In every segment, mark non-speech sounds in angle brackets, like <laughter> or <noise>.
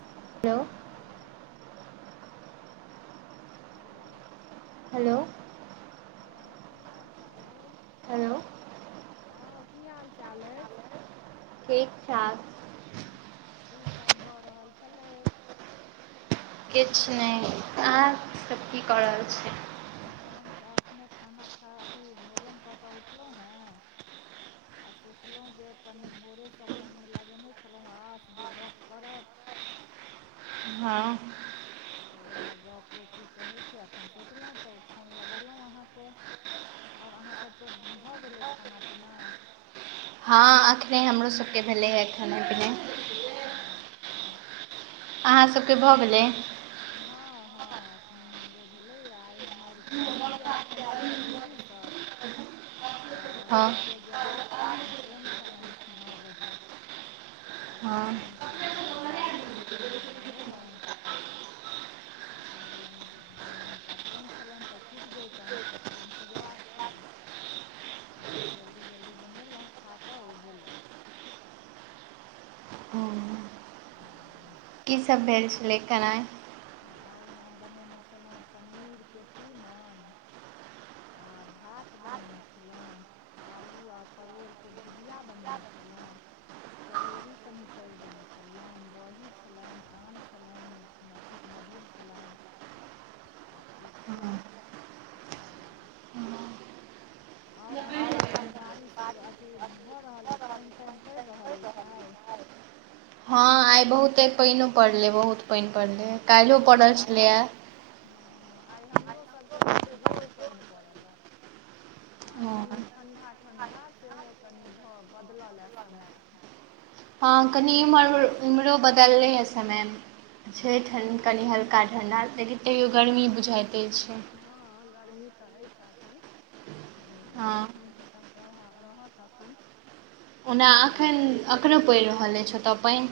<inaudible> Hello. Hello. Hello. Hello. हँ की हाल चाल ऐछ हेलो। हँ की हाल चाल अछि। <inaudible> ठीक ठाक की सब भऽ रहल छलै? किछ नै अहाँ सब की कऽ रहल छियै हम सब अखने खाना खा अथि भोजन कऽ कऽ उठलहुँ हाँ आ सोयलौं जे कनि भोरेस मोनमे लगेने छलौं आश जे गप्प करब हँ तऽ उएह गप्प की कहैत छै एखन सोचलौं तऽ फोन लगेलै अहाँकेँ औ अहाँ सभ केँ भऽ गेलै खाना पीना हँ एखने हमरो सब केँ भेलैएँ खेनाइ पीनाइ। <unintelligible> अहाँ सभ कऽभऽ गेलै हँ हँ एखने हमरो भेलैए आइ हमर भैंसुर आयल छलखिन है दिल्लीसँ <inaudible> तऽ हँ हुन केँ जयबाक छलैन ट्रेन छलैन नओ बजे तऽ हँ फेर हुन केँ दुआरे जल्दी जल्दी खाना बनेलौं तऽ कहलियनि जे हुनका ट्रेन छलैन तऽ छूटि जैइतैन तऽ टाइमसँ जेयबाक छलैन <inaudible> उएहमे जल्दी जल्दी बनैलौ खा कऽ ओ गलैथ हम्म नाय की सब भेल छलै कराय आइ हम बनेने छलहुँ पनीरके तीमन। आ भात बनेने छलहुँ। आलू आ परोड़के भुजिया बनेने छलहुँ। चरौड़ी कनि तरि देने छलियनि दही छलनि, आम छलनि। मधुर छलनि सब किछु हँ छलैन आओर अहाँसभके बारिश अथी भऽ रहल अइ पानि तानि पड़ि रहल अछि छै हँ आइ बहुते पानिो पड़ले बहुत पानि पड़ले आइ हम हँ आइ हमरोसभके बड्ड जोर पानि पड़ल हए आ कनि ठं्डा ठण्डा सेहो कनि भऽ बदलल यए समय <inaudible> हँ कनि एम्हर एम्हरो हूँ बदललैए समयमे छै हलका ठणड कनि हल्का ठण्डा लेकिन तैयो गर्मी बुझाइते छै हँ गर्मी तऽ हय छै एखन हँ मौसमके तऽभाव रहत तखन ओना एखनो पड़ि रहल अछि पानई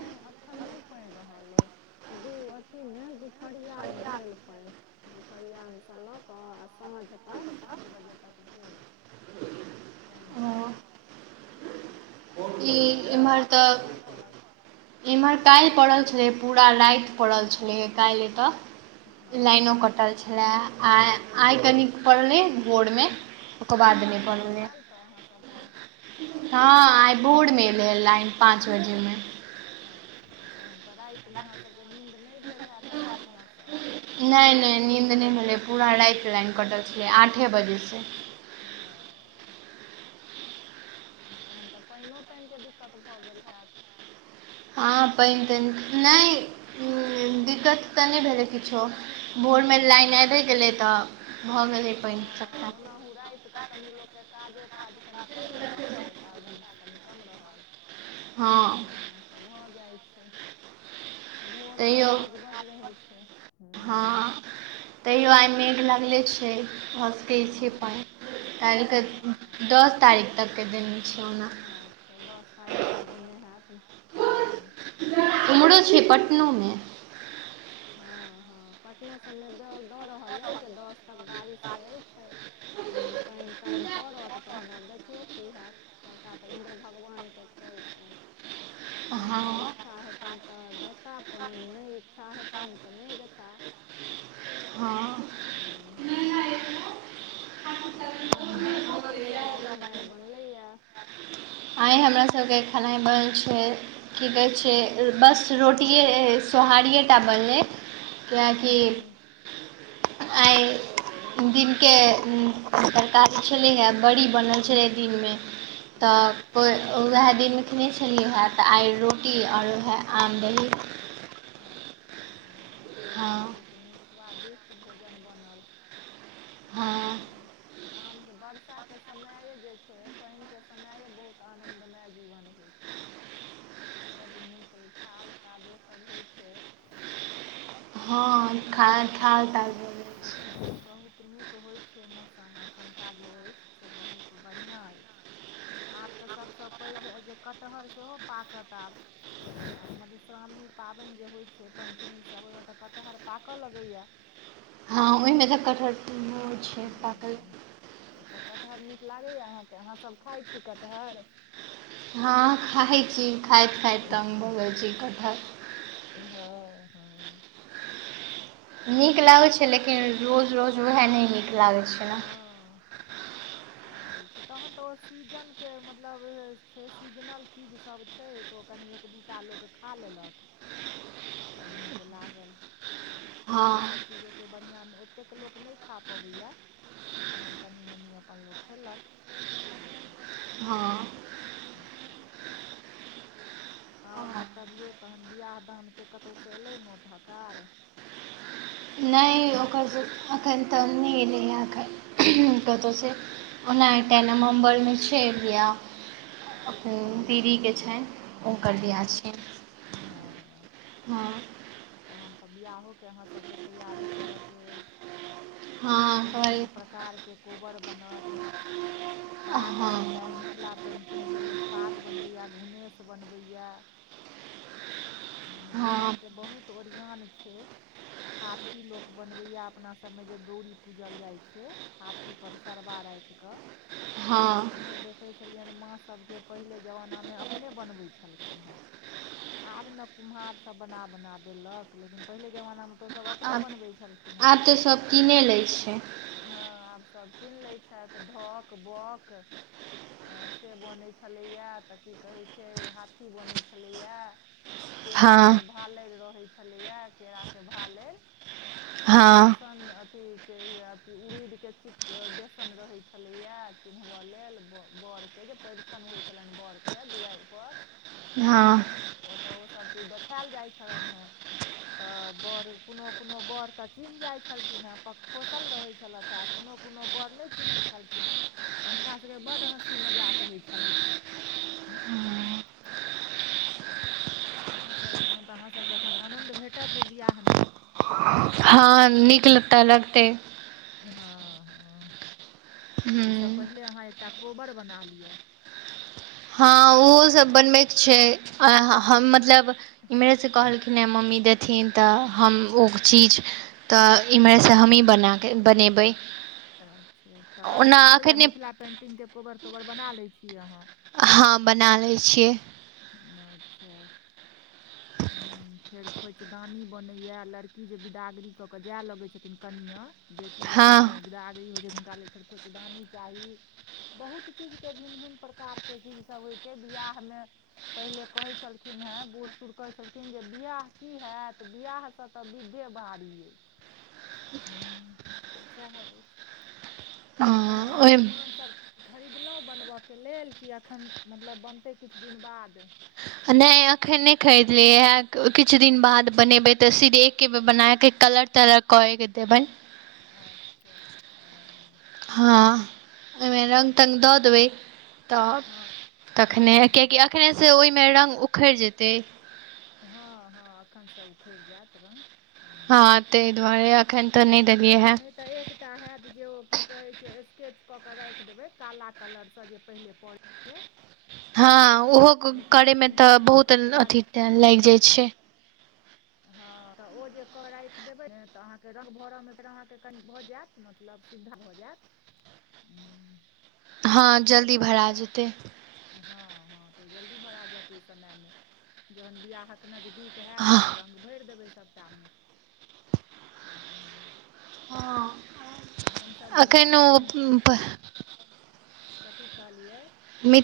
नहि एखन नहि पढ़ि रहल अइ दू अथी मे दुपरिया मे भेल पानि ग फरआानसँ लऽ कऽ आ साँझ तक पाँच बजे तक भेल पानि पड़ल ई आओर अहाँ एम्हर सभके तऽ कखन पड़ल इम्हर काल्हि पड़ल छलै पूरा राति पड़ल छलैए काल्हि एतय लाइनो हँ कटल छलय आइ आइ कन पड़लै बोरमे हँ लाइन आयल तऽ अहाँसभके हँ आइ बोर्ड मे ले लाइन पाँच बजे मे अच्छा तखन तऽ रातिमे अहाँसभके नींन्द नहि भेल हैत आइ बढ़िआँसँ नहि नहि नीन्द नहि भेलै पूरा राइट लाइन कटल छलै आठे बजेसँ ओ तहन तऽ पानिओ तानिके दिक्कत भऽ गेल होैत हँ पानि तानि नहि दिक्कत तऽ नहि भेलै किछो भोरमे लाइन आबि गेलै तऽ भऽ गेलै हँ पानि हँ सभटा ओनाहु राति क कनि लोकके काजो ताज कनि कम रहै छै काज धंधा कनि कम रहल हँ तऽ भऽ जाइ छै भोर के तैयो काज ब रहै छै ह हँ तैयो आइ मेघ लगले छै भऽ सकै छ हूँ पाइ काल्हिके हँ दस तारीख तकके दिन छै ओना अच्छा दस तारीख तक देने हयत ह कुम्हरो छै पटनोमे हँ हँ पटनो सभमे दऽ दऽ रहल अछिइ जे दस तक बारिशके अछि ह पानि तानि पड़त तहन आब देखियौ की हत सभटा तऽ इन्द्र भगवानके खेल छनि हुनका हँ इच्छा हेतनि तऽ देता पानि नहि इच्छा हेतनि तऽ नहि देता हँ हँ अच्छा आओर अहाँके की सब आइ खेनाइ बनलैया आइ हमरा सबके खेनाइ बनल छै की कहै छै बस रोटिए सोहारिए टा बनलै कियाकि हूँ आइ दिनके तरकारी छलैया आ बड़ी बनल छलै दिनमे तऽ अच्छा वएह दिनमे खेने छलियैे हं तऽ आइ रोटी आओर वएह आम दही अच्छा हँ तखन तऽ हँ बहुत नीक स्वादिष्ट भोजन बनल हँ आमके बर्षा के समय जे छै पानि के समये बहुत आनंदमय जीवन होइ छै बड्ड नीक थाल कादोसभ होइ छै हँ खाल ह थाल बहुत ताल बोलै छै। बहुत नीक होइ छै मौसम अखुनका जे अछि से बहुत बढ़िआँ अछि आब तऽ सभसँ पैघ जे कटहर सेहो पाकत आब मधुश्रामणी पाबनि जे होइत छै पञ्चमीसभ ओहिमे तऽ कटहर पाकऽ लगैया ओमे तऽ कटहर छै पाकल हँ तऽ कटहर नीक लागैए अहाँकेँ अहाँसभ खाइ छी कटहर हँ खाइ छी खाइत खाइत तंग भऽ गेल छी कटहर हँ हँ नीक लागै छै लेकिन रोज रोज उएह नहि नीक लागै छै ने हँ सएह होइ छै तहन तऽ ओ सीजन के मतलब छै सीजनल चीजसभ छै छै तऽ ओ कनि एक दूटा लोक खा लेलक तऽ नीक लागल सएह छै हँ ओसभ चीज ओतेक बढ़िआँ ओतेक लोक नहि खा पबैया तहन कनि मनी अपन लोक खेलक हँ <unintelligible> छै आओर हँ बतबियौ तखन बिआह दानके कतहुसँ एलै नोत हकार नहि ओकर एखन तऽ नहि एलैए एखन कतहुसँ ओना एकटा अच्छा नवम्बरमे छै बियाह दीदीके छनि हुनकर बिआह छियनि अच्छा हँ हँ हँ तखन तऽ बियाहोके अहाँसभके तैयारी करऽ के अछि हँ भिन्न भिन्न हँ प्रकारके कोबर बनत पाग आइ काल्हि मिथिला पेन्टिंगके लोक पाग बनबैए घुनेसँ बनबैए हँ बियाहके बहुत ओरियान छै हाथी लोक बनबै या अपना सब मे जे गौड़ी पूजल जाय छै हा थीपर सरबा राखिकऽ हँ सेहो देखै छलियनि माँसभके पहिले जमानामे अपने बनबैत छलखिन हेँ आब ने कुम्हारसभ बना बना देलक लेकिन पहिले जमानामे तऽ ओसभ अपने आब बनबै छलखिन हेँ आब तऽ सभ कीने लै छै हँ आब सभ कीन लै छै ढोक बौक अ से बन छलैया तऽ की कहे छै हाथी बनै छलेया हँ केराकेँ भालैर रहै छलैए केरा केँ भालैर हँ बेसन अथी उड़ीद केँ ची बेसन रहै छलैया चिन्हब लेल के पाछन होइ छलैन बर केँ दुआइर पर हँ तऽ ओ तऽ ओ सब चीज देखायल जाइ छलैन है तऽ बड़ कोनो कोनो बड़ तऽ चिन्ह जाइत छलखिन हँ पक ठोसल रहैत छलैथ है कोनो कोनो बड़ नै चिन्हैत छलखिन तऽ हुनका सभ केँ बड्ड हँसी मजाक होइ छलैन <unintelligible> सेह सभ अय तहन तऽ अहाँ सभ केँ एखन आनन्द भेटत ओ विआह में हँ नीक लता लगते हँ हँ <inaudible> ओइ सँ हूँ पहिनेे अहाँ एकटा कोबर बना लिअ हँ ओहो सब बनबै केँ छै ह हम मतलब इम्हरेसँ कहलखिन हे मम्मी देथिन तऽ हम ओ चीज तऽ इम्हरसँ हमही बना कऽ बनेबै अच्छा तऽ अहाँ ओना केँ आबैए एखने मिथिला पेन्टिंग केँ कोबर तोबर बना लै छी अहाँ हँ बना लै छियै अच्छ <inaudible> फेर खोइच दानी बनैया लड़की जे बिदागरी कऽ कऽ जाय लगैत छथिन कनियाँ बेटी जे हँ अपना सभमे बिदागरी होइ छै तऽ हुनका लेल फेर खोइछदानी चाही बहुत चीज केँ भिन्न भिन्न प्रकार केँ चीजसभ होइ छै बियाह में पहिले कहै छलखिन हेँ बूढ़ सूढ़ कहै छलखिन जे बियाह की हयत बियाह स तऽ विधे बारी अछि <inaudible> तऽ सेह ऐछ हँ तहन अहाँ ओहि सामान सभ खरीदलौ बनबय केँ लेल कि एखन मतलब बनतै किछ दिन बाद नै अखन नहि खरीदलियै किछ दिन बाद बनेबै तऽ सिर एक बेर बनै केँ कलर तकर केँ कऽ देबै अच्छ हँ हँ ओहिमे रंग तंग दऽ देबै तब हँ तखने हँ कियकि एखने से ओइमें रंग उखेड़ जेतै हँ हँ एखनसँ उखेड़ जायत रंग हँ ता दुआरे अखन तऽ नै देलियै हैं नहि तऽ एकटा हयत जे ओ की कहे छै स्केच कऽ केँ राख देबे काला कलर से जे पहिले पड़े जे हँ ओहो करय में तऽ पेन्टिंग बहुत ओकर बाद अथी टाइम हँ लाइग जाइ छै हँ तऽ ओ जे कऽ राखि देबै तऽ अहाँ केँ रंग भरै में अहाँ केँ कनि भऽ जायत मतलब सुविधा भऽ जायत हँ <inaudible> आ तकर जल्दी बाद भरा ओकरा जेतै पर हँ हँ तऽ ओ जल्दी भरा जायत ओइ समय में जहन बियाहक नजदीक होयत हँ रंग भैर देबै सबरा में <inaudible> हमसभ जे मिथिला पेंट <unintelligible> कथी कहलियै मि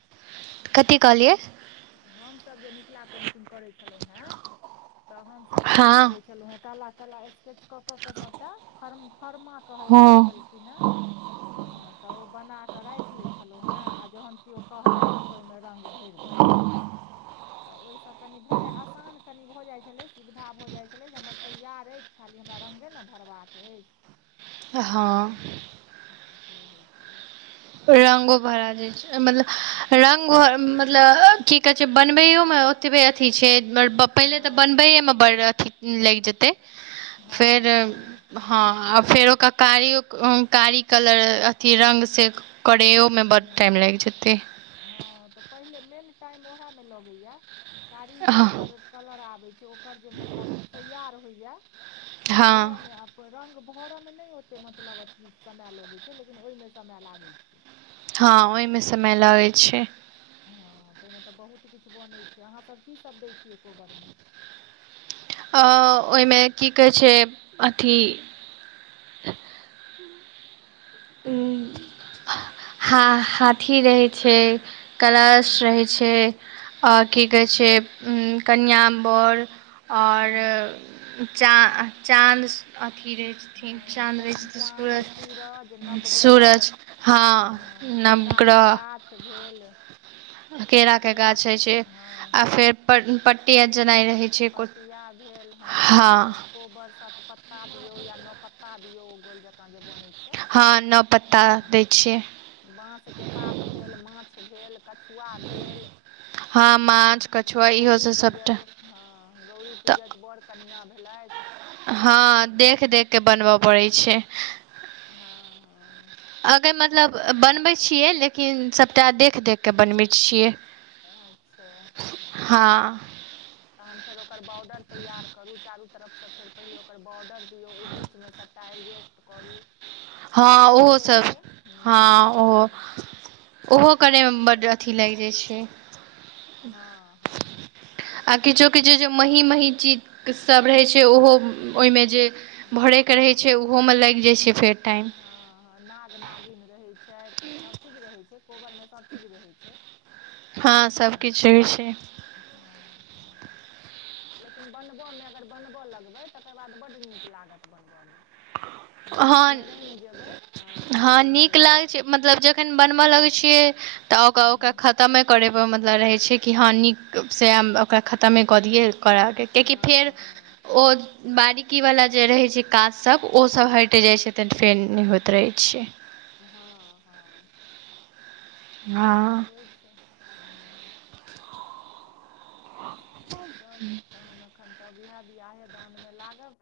<inaudible> कथी कहलियै हमसभ जे मिथिला पेन्टिग करैत छलहुँ हे तऽ हमसभ सएह हँ करैत छलहुँ चेलु हे काला काला स्केच के के सभटा फ फोर्मा कह जाइत छल हँ क न ह तऽ ओ बनाक राखि ले छलहुँ हे आ जहन केओ कहलथि तऽ ओहिमे रंग भरि देलहुँं तऽ ओहिसँ कनि भऽ जाइ आसान कनि भऽ जाइत छलै सुविधा भ जाइत छलै जे हमर तैयार अछि खाली हमरा रगे ने भरबाक अछि हा तऽ से होइ छलै। रंगो भरा जे छै मतलब रगे मतलब कि कहै छै बनबैयोमे ओतबे अथी छै पहिले तऽ हँ बनबैएमे बड़ अथी लागि जेतै फेर। हँ हँ फेर ओक कारिय कारी कलर अथि रंग से करेय म बहुत टाइम लागि जे जतै ह तऽ पहिले मेन टाइम उएहमे लगैया कारी जे हँ ओकर कलर आबैत छै ओकर जे मतलब तेयार होइएा त हँ ओएहेमे आ रंग भरय मे नहि ओते मतलब अथि समय लगैत छै लेकिन ओहि मे समय लागै छै ह ओहि मे समय मेला होई छै। हँं तय मे त बहुत किछु बनै छै अहाँ सभ कि सभ दैत छियै कोबर मे अ ओहि मे कि कहै छै अथि ह ह हाथी रहै छै कलश हूँ रहै छै आ कि कहैत छै कनिआ बर ओर हूँ चा चाँद अथि रहै हँ चांद चन चाँद सूरज नवग्रह सूरज ह हँ केराके नवग्रह गाछ भेल केरा के गाछ होय छै हँ आ फेर पट्टी जेना रहै छै को पटिया भेल ह फेर हँ कोबर सत पत्ता दियो या न पत्ता दियऔ ओ गोल जका जे बनै छै ह नओ पत्ता दै छियै बास के पात भेल माछ भेल कछु पुआ भेल हँ माछ हु कछुआ इहो गौरी सब सबटा पूजत ह गौड़री तऽ पूजतऽ बड़ कनिआ भेलथि हँ देख देख कऽ बनबऽ पड़ै छै ह ह अगर मतलब बनबैत छियै लेकिन सभटा देख देख क बनबैत छियै अच्छा ह हँ तहन फेर ओकर बॉर्डर तैयार करू चारू तरफ स फेर पहिने ओकर बॉर्डर दियौ ओय बीच मे सभटा एडजेस्ट करू हँ सभचीज ओहो होइ सभ छै ह हँ ओहो हँ ओहो करय मे बड़ अथि लागि जाइ छै ह ह आ किछो किछो जे मही मही चीज सभ रहैत छै ओहो ओय मे जे हँ भरे के रहै छै ओहोमे लागि जाइ छै फेर टाइम ह नाग नागिन रहैत छथि सभ चीज रहैत छै कोबर मे सभ चीज रहैत छै हँ सभ किछु होय छै ह ह लेकिन बनबऽ मे अगर बनबऽ लगबे तकर बाद बड़ नीक लागत बनबऽ मे जहन हँ ओहिमे रमे जेबै ह तऽ ओ हँ बड नीक लागै लागत छै ओहि मतलब जखन बनबए लगे छीये तक ओकऽ ओकरा हूँ खतमे करे मतलब रहै छै कि ह नीक सँ हम ओकरा खतमे कऽ दियै किया फेर हँ हँ ओ बारीकी वाला जे रहै छै काज सभ सभ हटि जाइ छै त फेन नहि होइत रहै छै ह ह सएह हँ होइ छै ह <unintelligible> आओर सभ तहन एखन तब इएह वियाहे दानमे लागब